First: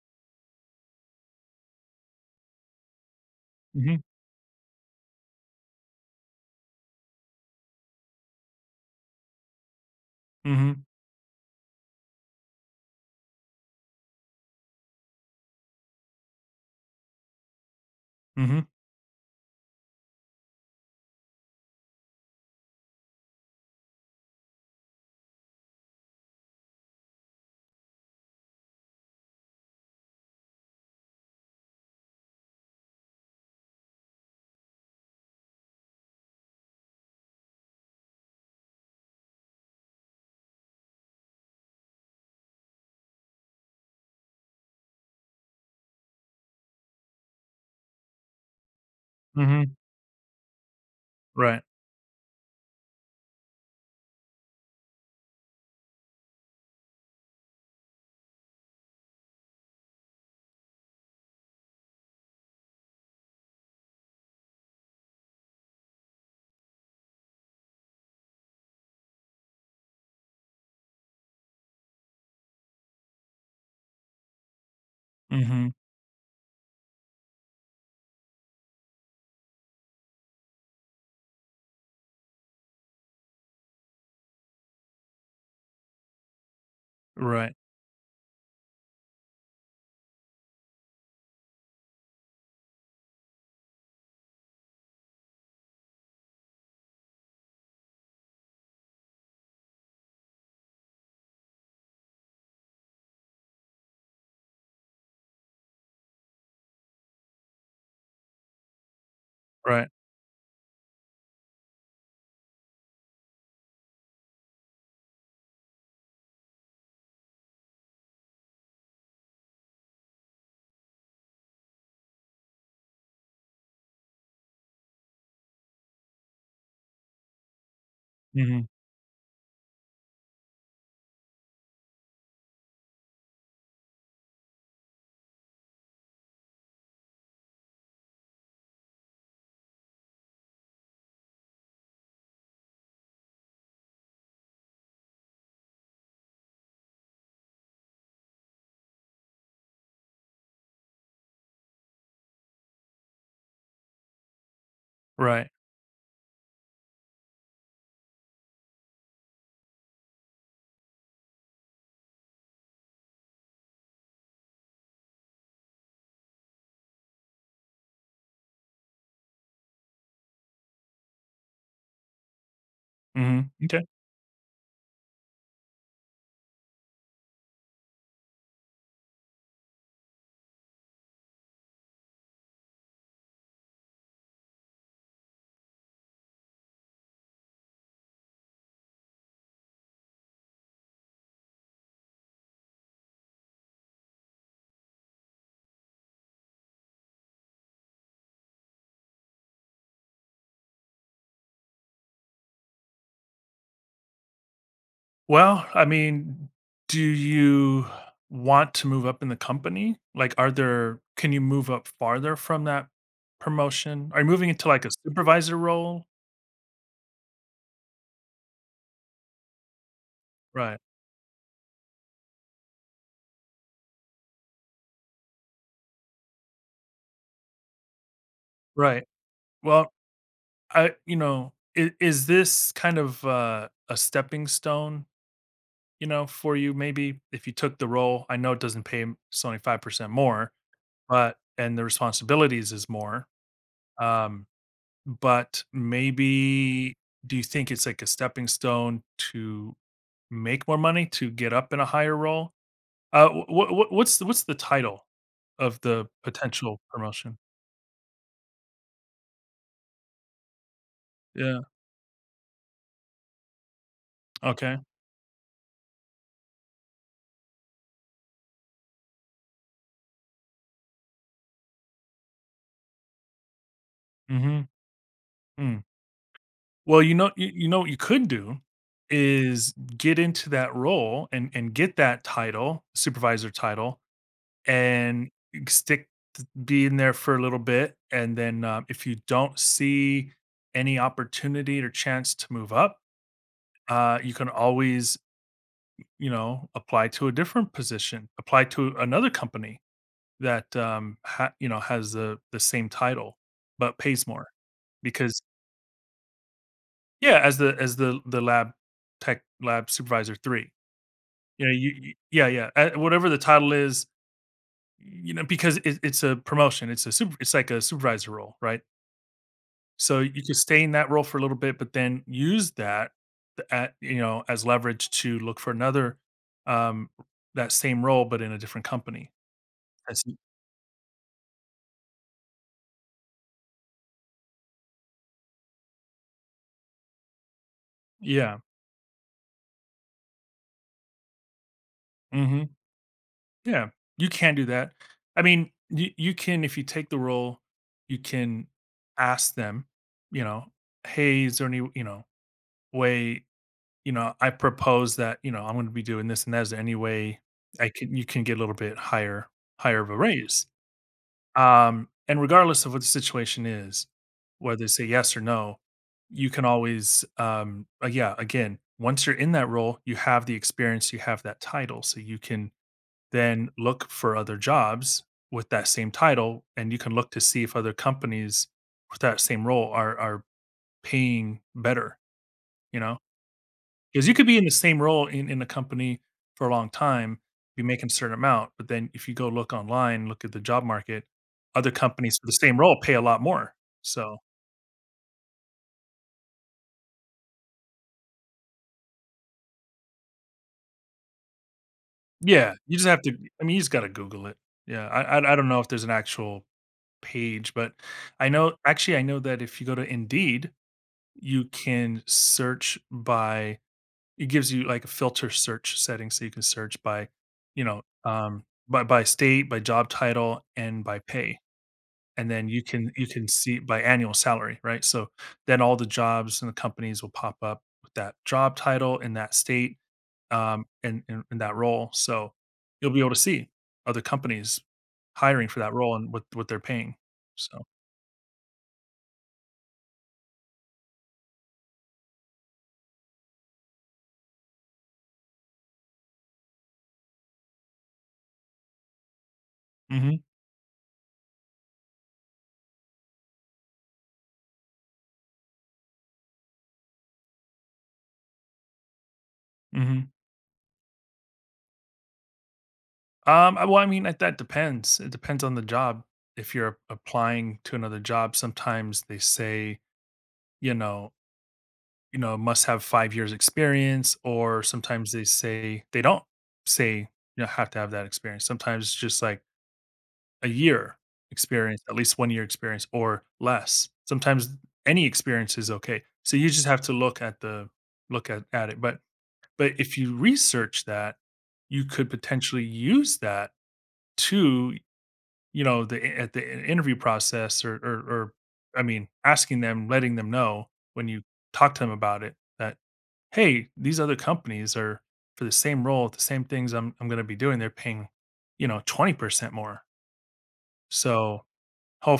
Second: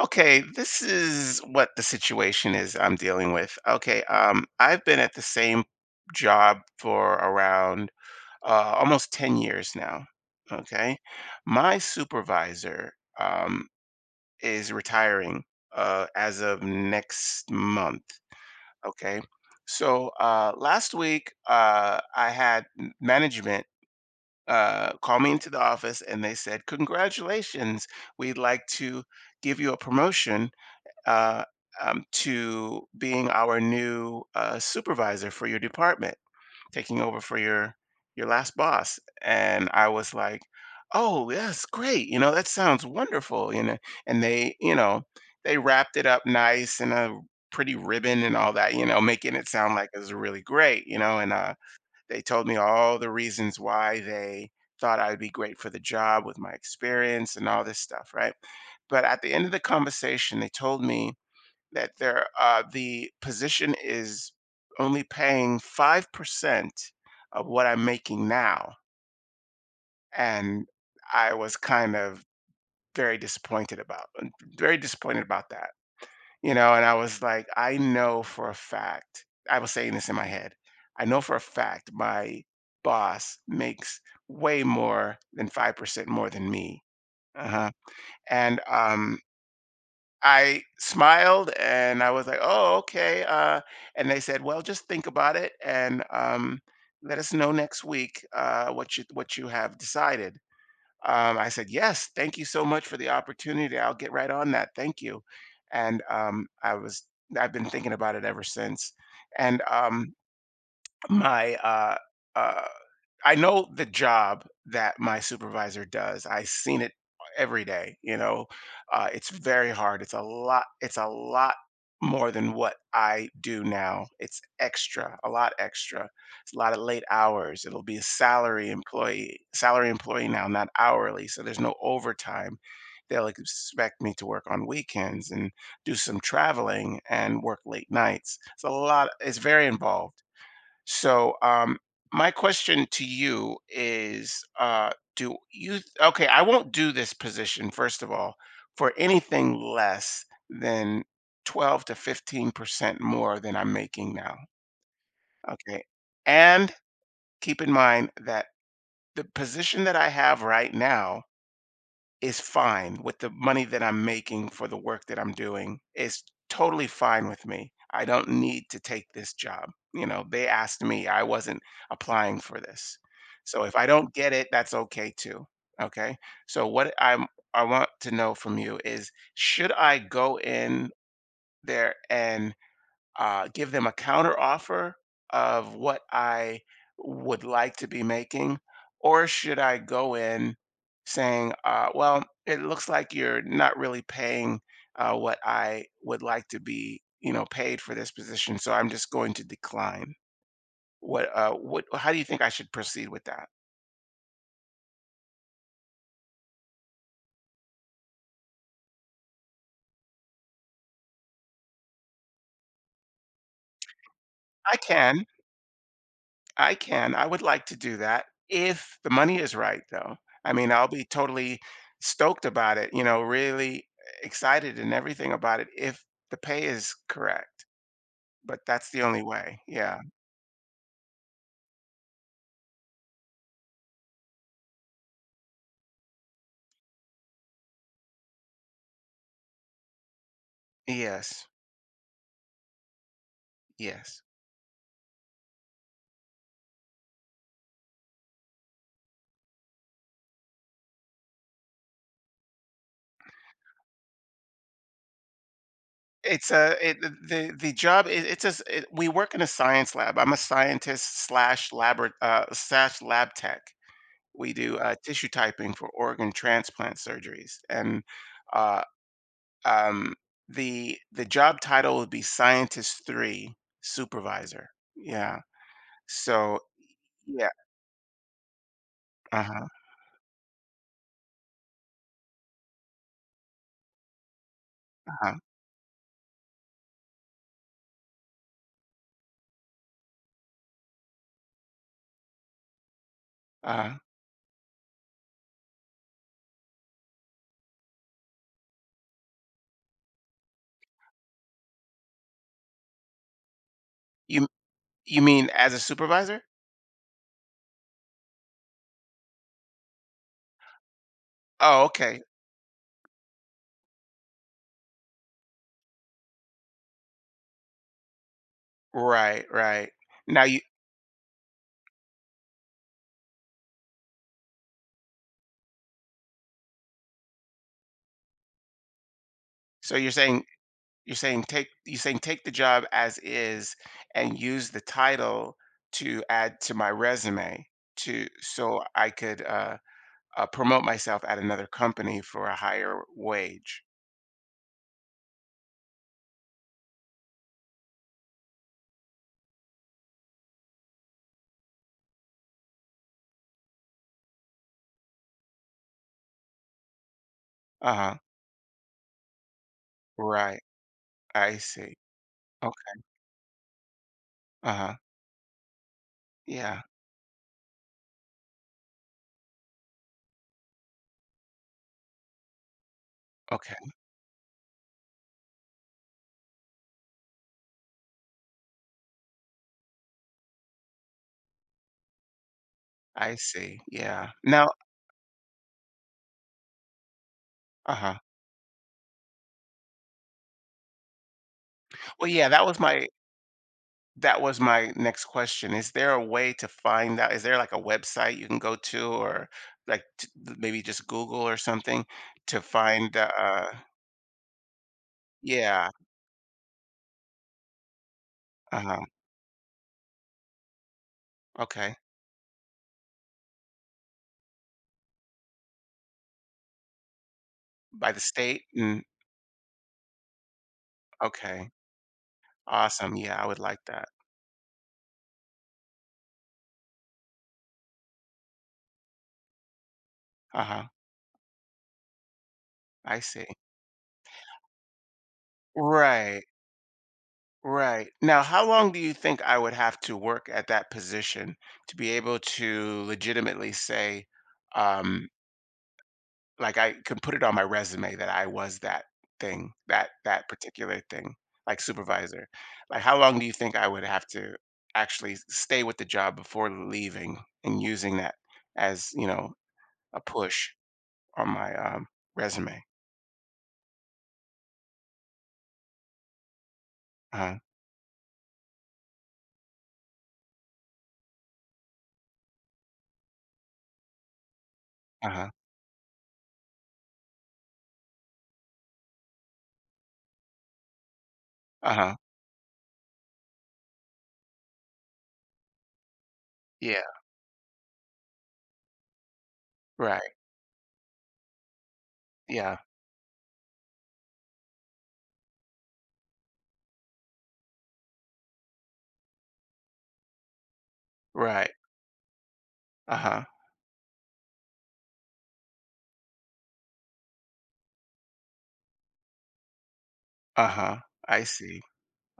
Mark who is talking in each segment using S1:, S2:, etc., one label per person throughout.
S1: Okay, this is what the situation is I'm dealing with. Okay,
S2: Mhm,
S1: I've been at the same job for around almost 10 years now.
S2: mhm,
S1: Okay, my supervisor um, is retiring as of next month.
S2: mhm,
S1: Okay, so last week I had management call me into the office and they said, "Congratulations, we'd like to give you a promotion uh, to being our new supervisor for your department, taking over for your last boss." And I was like, "Oh, that's great! That sounds wonderful!" And they, they wrapped it up nice in a pretty ribbon and all that. Making it
S2: mhm,
S1: sound like it was really great. You know, and
S2: right,
S1: They told me all the reasons why they thought I would be great for the job with my experience and all this stuff, right? But at the end of the conversation, they told me that the position is only paying 5% of what I'm making now. And I was kind of very disappointed about very disappointed about that.
S2: mhm,
S1: And I was like, I know for a fact, I was saying this in my head. I know for a fact my boss makes way more than 5% more than me.
S2: right,
S1: Uh-huh. And I smiled and I was like, "Oh, okay." And they said, "Well, just think about it and let us know next week what you have decided." I said, "Yes, thank you so much for the opportunity. I'll get right on that. Thank you." And I've been thinking about it ever since. And
S2: right,
S1: my, uh, uh, I know the job that my supervisor does. I seen it every day, you know. It's very hard. It's a lot more than what I do now. A lot extra. It's a lot of late hours. It'll be a
S2: mhm,
S1: salary employee now, not hourly. So there's no overtime. They'll expect me to work on weekends and do some traveling and work late nights. It's very involved so, my question to you is, okay, I won't do this position, first of all, for anything less than 12 to 15% more than I'm making now.
S2: right,
S1: Okay. And keep in mind that the position that I have right now is fine with the money that I'm making for the work that I'm doing. It's totally fine with me. I don't need to take this job. You know, they asked me, I wasn't applying for this.
S2: mhm,
S1: So if
S2: okay.
S1: I don't get it, that's okay too. Okay. So what I'm I want to know from you is should I go in there and give them a counter offer of what I would like to be making? Or should I go in saying, well, it looks like you're not really paying what I would like to be, you know, paid for this position, so I'm just going to decline. How do you think I should proceed with that?
S2: Well, I mean, do you want to move up in the company? Like, are there can you move up farther from that promotion? Are you moving into,
S1: I
S2: like, a
S1: can,
S2: supervisor role?
S1: I can. I would like to do that if the money is right, though. I mean,
S2: Right,
S1: I'll be totally stoked about it, you know, really excited and everything about it if the pay is correct. But that's the
S2: right.
S1: only way.
S2: Well,
S1: Yeah.
S2: I you know, I is this kind of, a stepping stone, you know, for you maybe if you took the role? I know it doesn't pay, it's only 5% more. But
S1: Yes.
S2: and the responsibilities is more.
S1: Yes.
S2: um, but maybe do you think it's like a stepping stone to make more money, to get up in a higher role? Wh wh what's the title of the potential
S1: The
S2: promotion?
S1: the job. It's a we work in a science lab. I'm a scientist
S2: Yeah,
S1: slash lab tech. We
S2: okay,
S1: do tissue typing for organ transplant surgeries, and uh, Um, the job title would be scientist three
S2: mhm,
S1: supervisor. Yeah.
S2: mm.
S1: So
S2: Well, you know,
S1: yeah.
S2: you know what you could do
S1: Uh huh.
S2: is get into that role and get that title, supervisor title,
S1: Uh
S2: and
S1: huh.
S2: stick be in there for a little bit, and then if you don't see any opportunity or chance to move up,
S1: uh
S2: you can always, you know, apply to a different position, apply to another company that, you know, has the same title but pays
S1: You
S2: more.
S1: you
S2: Because
S1: mean as a supervisor?
S2: yeah, as the as the lab tech, lab supervisor three, you know,
S1: Oh,
S2: you
S1: okay.
S2: yeah yeah, whatever the title is, you know, because it's a promotion, it's a super, it's like a supervisor role, right?
S1: Right. Right.
S2: So you
S1: Now
S2: could
S1: you.
S2: stay in that role for a little bit, but then use that th- at you know as leverage to look for another, um that same role but in a different company.
S1: So
S2: I see.
S1: you're saying take the job as is and use the title to add to my resume to
S2: Yeah.
S1: so I could promote myself at another company for a
S2: Hmm.
S1: higher wage.
S2: Yeah. You can do that. I mean, you can, if you take the role, you can ask them, you know, hey, is there any, you know, way, you know, I propose that, you know, I'm going to be doing this and that. Is there any way I
S1: Uh huh.
S2: can you can get a little bit higher of a
S1: Right.
S2: raise?
S1: I see.
S2: And regardless of what the situation is, whether
S1: Uh-huh.
S2: it's a yes or no, you can
S1: Yeah.
S2: always, yeah, again, once you're in that role, you have the experience, you have that title. So you can then
S1: Okay.
S2: look for other jobs with that same title, and you can look to see if other companies with that same role are paying better, you know?
S1: I see.
S2: Because
S1: Yeah.
S2: you could be in
S1: Now,
S2: the same role in a company for a long time, be making a
S1: uh-huh.
S2: certain amount, but then if you go look online, look at the job market, other
S1: Well,
S2: companies for
S1: yeah,
S2: the same role pay a lot more. So,
S1: that was my next question. Is there a way to find out? Is there like a website you can go to or like t maybe just Google or something to
S2: yeah, you just
S1: find
S2: have to I mean, you just gotta Google it. Yeah, I don't know if
S1: yeah.
S2: there's an actual page, but I know,
S1: Uh-huh.
S2: actually, I know that if you go to Indeed, you
S1: Okay.
S2: can search by, it gives you, like, a filter search setting, so you can search by, you know,
S1: By the state? Mm,
S2: by state, by job title, and by pay.
S1: okay.
S2: And then you can,
S1: Awesome.
S2: you
S1: Yeah,
S2: can
S1: I would
S2: see
S1: like
S2: it by
S1: that.
S2: annual salary, right? So then all the jobs and the companies will pop up with that job title in that state,
S1: Uh-huh.
S2: and in that role. So you'll be
S1: I
S2: able to
S1: see.
S2: see other companies hiring for that role and
S1: Right.
S2: what they're paying. So,
S1: Right. Now, how long do you think I would have to work at that position to be able to legitimately say, um, like I can put it on my resume that I was that thing,
S2: hmm,
S1: that particular thing, like supervisor? Like how long do you think I would have to actually stay with the job before leaving and using that as, you know, a
S2: hmm,
S1: push on my resume?
S2: well, I mean, that depends. It depends on the job. If you're
S1: Uh-huh.
S2: applying to another job, sometimes they say, you know, you know, must have 5 years experience, or sometimes they
S1: Uh-huh.
S2: say they don't say, you know, have to have that experience. Sometimes it's just like a year experience, at
S1: Uh-huh.
S2: least 1 year experience or less. Sometimes any experience is okay. So you just have
S1: Yeah.
S2: to look at it. But if
S1: Right.
S2: you research that, you could
S1: Yeah.
S2: potentially use that to, you know, at the interview process, or I mean, asking them, letting them know when you
S1: Right.
S2: talk to them about it that,
S1: Uh-huh.
S2: "Hey, these other companies are for the same role, the same things I'm gonna be doing, they're paying, you know, 20% more."
S1: Uh-huh. I
S2: So,
S1: see.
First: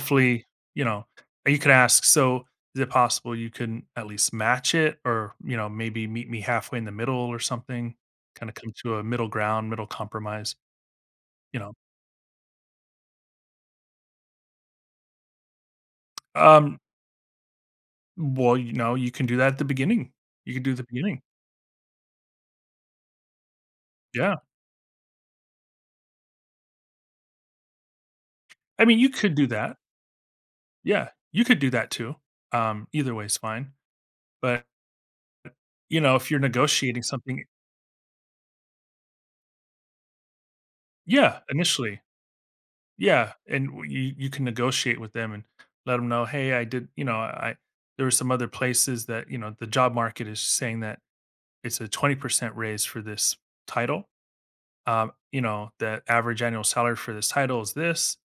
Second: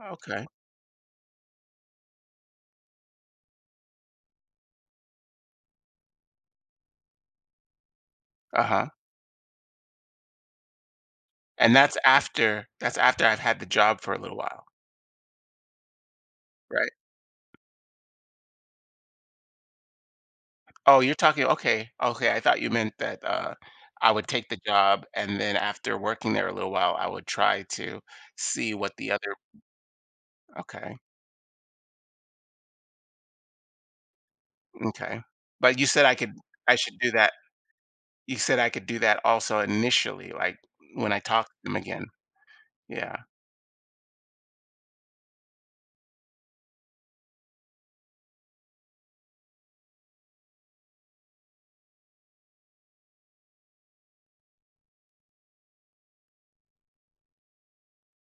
S1: Okay.
S2: you know, you could ask, "So, is it possible you can at least match it or, you know, maybe meet me halfway in the middle or something?" Kinda come
S1: Uh-huh.
S2: to a middle ground, middle compromise, you know?
S1: And that's after I've had the job for a little while,
S2: Um,
S1: right?
S2: well, you know, you can do that at the beginning. You could do the
S1: Oh, you're
S2: beginning.
S1: talking okay. Okay, I thought you meant that I would
S2: Yeah.
S1: take the job and then after working there a little while, I would try to see
S2: I
S1: what
S2: mean, you
S1: the other.
S2: could do that.
S1: Okay.
S2: Yeah, you could do that too. Either way is fine. But,
S1: Okay. But you
S2: you
S1: said
S2: know, if you're
S1: I should
S2: negotiating
S1: do that.
S2: something.
S1: You said I could do that also initially, like when I
S2: Yeah,
S1: talk to them
S2: initially.
S1: again. Yeah.
S2: Yeah, and w you, you can negotiate with them and let them know, "Hey, I did," you know, "I, there were some other places that, you know, the job market is saying that it's a 20% raise for this title. You know, the average annual salary for this title is this.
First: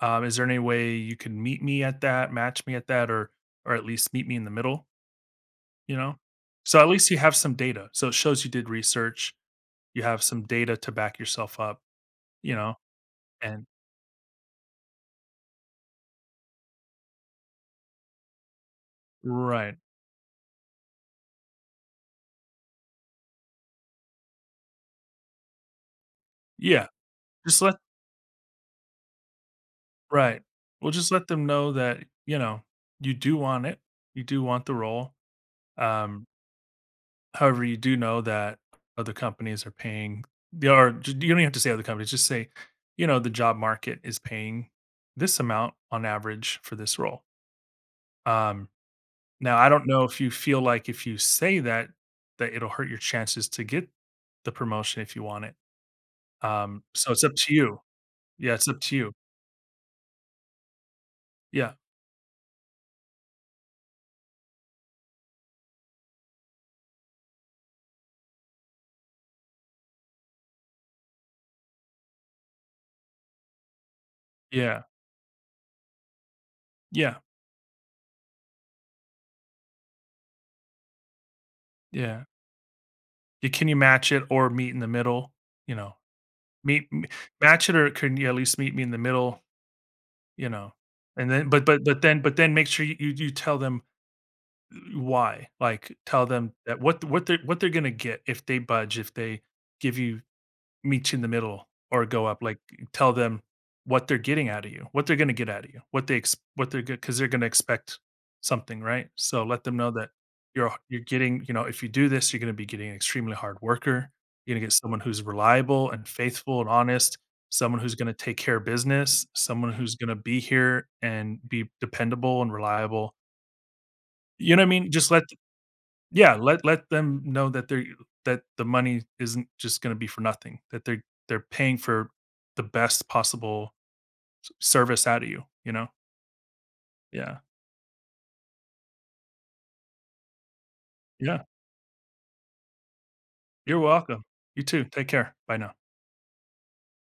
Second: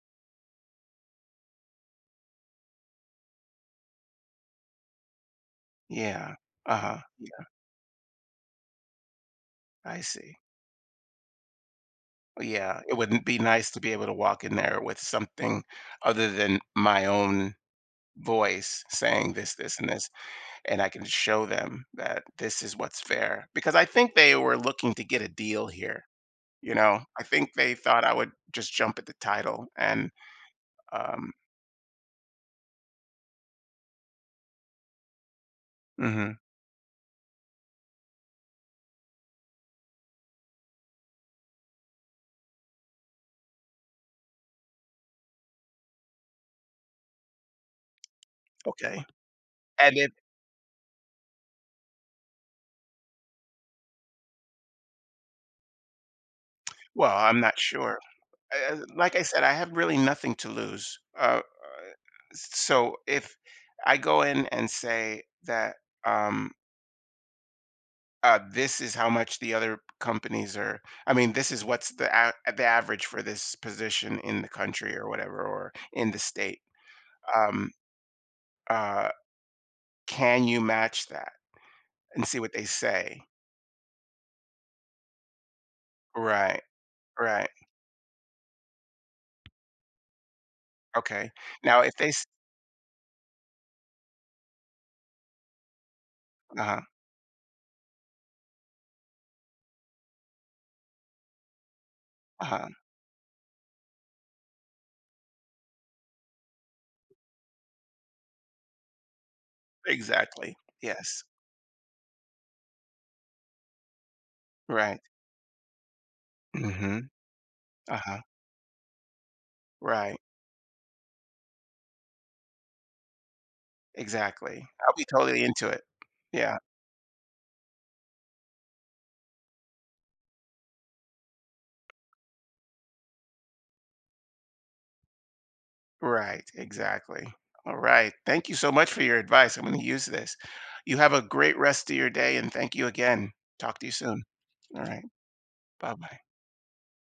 S2: Is there any way you can meet me at that, match me at that, or at least meet me in the middle? You know,
S1: Yeah.
S2: so at
S1: Uh-huh.
S2: least you have
S1: Yeah.
S2: some data. So it shows you did research.
S1: I
S2: You have
S1: see.
S2: some data to back yourself up. You know,
S1: Yeah, it would be
S2: and
S1: nice to be able to walk in there with something other than my own voice saying this,
S2: right,
S1: this, and this, and I can show them that this is what's fair. Because I think they were looking to get a deal here. You
S2: yeah,
S1: know, I think
S2: just
S1: they
S2: let
S1: thought I would just jump at the title and,
S2: right. Well, just let
S1: um,
S2: them know that, you know, you do want it. You do want the role. Um,
S1: mhm,
S2: However, you do know that other companies are paying, you don't even have to say other companies, just say, you know, the job market is paying this amount on average for this role. Um,
S1: okay.
S2: now, I don't
S1: And
S2: know
S1: if,
S2: if you feel like if you say that that it'll hurt your chances to get the promotion if you want it. So
S1: well,
S2: it's up
S1: I'm
S2: to
S1: not
S2: you.
S1: sure.
S2: Yeah, it's up to you.
S1: Like I said, I have really nothing to lose.
S2: Yeah,
S1: So if I go in and say that, um, this is how much the other companies are. I mean, this is what's the average for this position in the
S2: yeah,
S1: country or whatever, or in the state.
S2: yeah,
S1: Um, uh, can you match that
S2: yeah.
S1: and see what they say?
S2: You, can you match it or meet in the middle? You know,
S1: Right,
S2: meet m-
S1: right,
S2: match it or can you at least meet me in the middle? You know?
S1: okay.
S2: And then but
S1: Now,
S2: but
S1: if
S2: but
S1: they,
S2: then
S1: s-
S2: but then make sure you, you tell them why, like, tell them that
S1: uh-huh,
S2: what they're, what they're gonna get if they budge, if they give you meet you in the middle or go up. Like
S1: uh-huh,
S2: tell them what they're getting out of you, what they're going to get out of you, what they're good, because they're going to expect something, right? So let them know that
S1: exactly,
S2: you're
S1: yes,
S2: getting, you know, if you do this, you're going to be getting an extremely hard worker. You're going to get
S1: right,
S2: someone who's reliable and faithful and
S1: mm-hmm,
S2: honest, someone who's going to
S1: uh-huh,
S2: take care of business, someone who's going to
S1: right,
S2: be here and be dependable and reliable. You know
S1: exactly.
S2: what I mean?
S1: I'll be
S2: Just let
S1: totally into it.
S2: yeah,
S1: Yeah.
S2: let them know that they're, that the money isn't just gonna be for nothing, that they're paying for the best possible s service out of you, you know?
S1: Right, exactly.
S2: Yeah.
S1: All right. Thank you so much for your advice. I'm going to use this. You have a
S2: Yeah.
S1: great rest of your day and thank you again. Talk
S2: You're
S1: to you soon.
S2: welcome. You
S1: All
S2: too.
S1: right.
S2: Take care. Bye now.
S1: Bye bye.